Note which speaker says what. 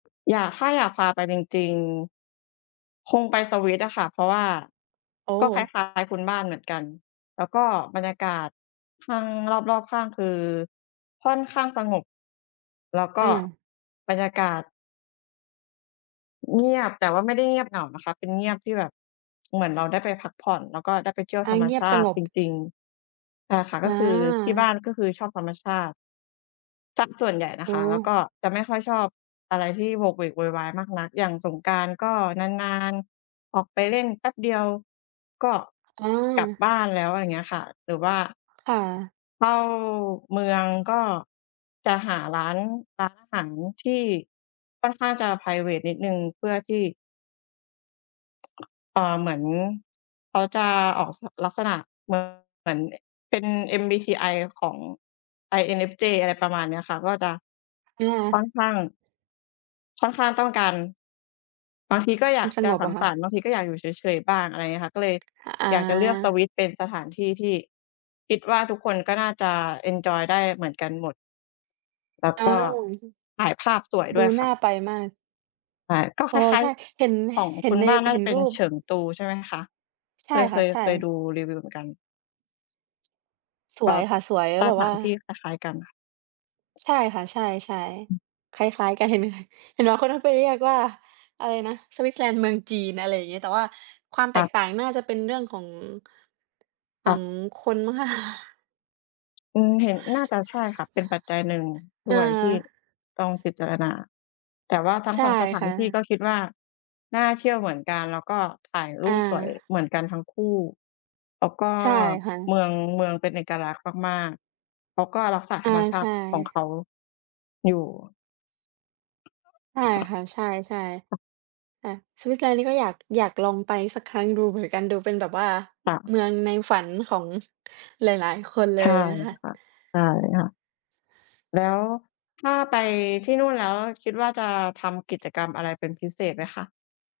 Speaker 1: อยาก ถ้าอยากพาไปจริง ๆ คงไปสวิตอะค่ะ เพราะว่า
Speaker 2: โอ้!
Speaker 1: ก็คล้าย ๆ คุณบ้านเหมือนกัน แล้วก็บรรยากาศข้าง รอบ ๆ ข้าง คือค่อนข้างสงบ แล้วก
Speaker 2: อื
Speaker 1: ็
Speaker 2: อ
Speaker 1: บรรยากาศ เงียบ แต่ว่าไม่ได้เงียบเหงานะคะ เป็นเงียบที่แบบ เหมือนเราได้ไปพักผ่อน แล้วก็ได้ไปเที่ยว
Speaker 2: อ
Speaker 1: ธ
Speaker 2: า
Speaker 1: รรม
Speaker 2: เงีย
Speaker 1: ช
Speaker 2: บ
Speaker 1: า
Speaker 2: ส
Speaker 1: ต
Speaker 2: ง
Speaker 1: ิ
Speaker 2: บ
Speaker 1: จริง ๆ อา ค่ะ ก
Speaker 2: อ
Speaker 1: ็คือที่บ้า
Speaker 2: า
Speaker 1: นก็คือชอบธรรมชาติ เสียส่วนใหญ่น
Speaker 2: โ
Speaker 1: ะ
Speaker 2: อ
Speaker 1: ค
Speaker 2: ้
Speaker 1: ะ แล้วก
Speaker 2: โฮ
Speaker 1: ็จะไม่ค่อยชอบอะไรที่โหวกเหวกโวยวายมากนัก อย่างสงกรานต์ก็นาน ๆ ออกไปเล่น แป๊บเดียวก็
Speaker 2: อ๋
Speaker 1: กลับ
Speaker 2: อ
Speaker 1: บ้านแล้ว อย่างเงี้ยค่ะ หรือว่า
Speaker 2: ค่ะ
Speaker 1: เข้าเมืองก็จะหาร้าน ร้านอาหารที่ค่อนข้างจะไพรเวตนิดหนึ่ง เพื่อที่ เอ่อ เหมือนเขาจะออก ส ลักษณะคือเหมือนเป็น MBTI ของ INFJ อะไรประมาณเนี้ยค่ะ ก็จะ
Speaker 2: นี่ไ
Speaker 1: ค่อ
Speaker 2: ง
Speaker 1: นข้าง ค่อนข้างต้องการ บางทีก็อย
Speaker 2: ม
Speaker 1: า
Speaker 2: ั
Speaker 1: ก
Speaker 2: นส
Speaker 1: จะ
Speaker 2: งบ
Speaker 1: ส
Speaker 2: อ
Speaker 1: ัง
Speaker 2: ะค่
Speaker 1: สร
Speaker 2: ะ
Speaker 1: รค์ บางทีก็อยากอยู่เฉย ๆ บ้าง อะไรอย่างเงี้ยค่ะ ก็เลย
Speaker 2: อ
Speaker 1: อยากจะเลือกส
Speaker 2: า
Speaker 1: วิตเป็นสถานที่ที่คิดว่า ทุกคนก็น่าจะเอนจอยได้เหมือนกันหมด แล้ว
Speaker 2: อ้า
Speaker 1: ก็
Speaker 2: ว
Speaker 1: ถ่ายภาพสวย
Speaker 2: ด
Speaker 1: ด
Speaker 2: ู
Speaker 1: ้วย
Speaker 2: น
Speaker 1: ค
Speaker 2: ่
Speaker 1: ่
Speaker 2: า
Speaker 1: ะ
Speaker 2: ไปมาก
Speaker 1: ใช่ ก็ค
Speaker 2: อ๋อ
Speaker 1: ล้า
Speaker 2: ใ
Speaker 1: ย
Speaker 2: ช่ เห็น
Speaker 1: ๆ ของ
Speaker 2: เห็
Speaker 1: คุ
Speaker 2: น
Speaker 1: ณ
Speaker 2: ใน
Speaker 1: บ้านน่า
Speaker 2: เห็
Speaker 1: จะ
Speaker 2: น
Speaker 1: เป็
Speaker 2: ร
Speaker 1: น
Speaker 2: ูป
Speaker 1: เฉิงตูใช่ไหมคะ?
Speaker 2: ใ
Speaker 1: เ
Speaker 2: ช
Speaker 1: ค
Speaker 2: ่
Speaker 1: ย เ
Speaker 2: ค
Speaker 1: ค
Speaker 2: ่ะ
Speaker 1: ย
Speaker 2: ใช่
Speaker 1: เคยดูรีวิวเหมือนกัน
Speaker 2: ส
Speaker 1: ค
Speaker 2: ว
Speaker 1: ่ะ
Speaker 2: ยค่ะ สวย แล้
Speaker 1: ส
Speaker 2: วแบบ
Speaker 1: ถ
Speaker 2: ว
Speaker 1: า
Speaker 2: ่า
Speaker 1: นที่คล้าย ๆ กันค่ะ
Speaker 2: ใช่ค่ะ ใช่
Speaker 1: อือ
Speaker 2: ๆ คล้าย ๆ กัน เห็น ด้วย เห็นบางคนก็ไปเรียกว่า อะไรนะ สวิตเซอร์แลนด์เมืองจีน อะไรอย่างงี้ แต่ว่าความ
Speaker 1: ค
Speaker 2: แต
Speaker 1: ่
Speaker 2: ก
Speaker 1: ะ
Speaker 2: ต่างน่าจะเป็นเรื่อง ของ
Speaker 1: ค
Speaker 2: ข
Speaker 1: ่
Speaker 2: อ
Speaker 1: ะ
Speaker 2: งคนมั้งคะ
Speaker 1: อืม เห็น น่าจะใช่ค่ะ เป็นปัจจัยหนึ่งด้
Speaker 2: อ
Speaker 1: วยที่
Speaker 2: า
Speaker 1: ต้องพิจารณา แต่ว่าทั้
Speaker 2: ใ
Speaker 1: ง
Speaker 2: ช่
Speaker 1: 2 สถา
Speaker 2: ค
Speaker 1: น
Speaker 2: ่
Speaker 1: ที่ก
Speaker 2: ะ
Speaker 1: ็คิดว่า น่าเที่ยวเหมือนกัน แล้วก็ถ่ายรู
Speaker 2: อ
Speaker 1: ปสวย
Speaker 2: า
Speaker 1: เหมือนกันทั้งคู่ แล้วก็
Speaker 2: ใช่ค่
Speaker 1: เ
Speaker 2: ะ
Speaker 1: มือง เมืองเป็นเอกลักษณ์มาก ๆ เขาก็รักษา
Speaker 2: อ
Speaker 1: ธร
Speaker 2: า
Speaker 1: รมชา
Speaker 2: ใช
Speaker 1: ติของ
Speaker 2: ่
Speaker 1: เขาอยู่
Speaker 2: ใช่ค่ะ ใช่ ๆ อา สวิตเซอร์แลนด์นี่ก็อยาก อยากลองไปสักครั้งดูเหมือนกัน ดูเป็นแบบว่า
Speaker 1: ค่ะ
Speaker 2: เมืองในฝันของหลาย ๆ คนเล
Speaker 1: ใช่
Speaker 2: ยนะคะ
Speaker 1: ค่ะ ใช่ค่ะ แล้วถ้าไปที่นู่นแล้ว คิดว่าจะทำกิจกรรมอะไรเป็นพิเศษไหมคะ?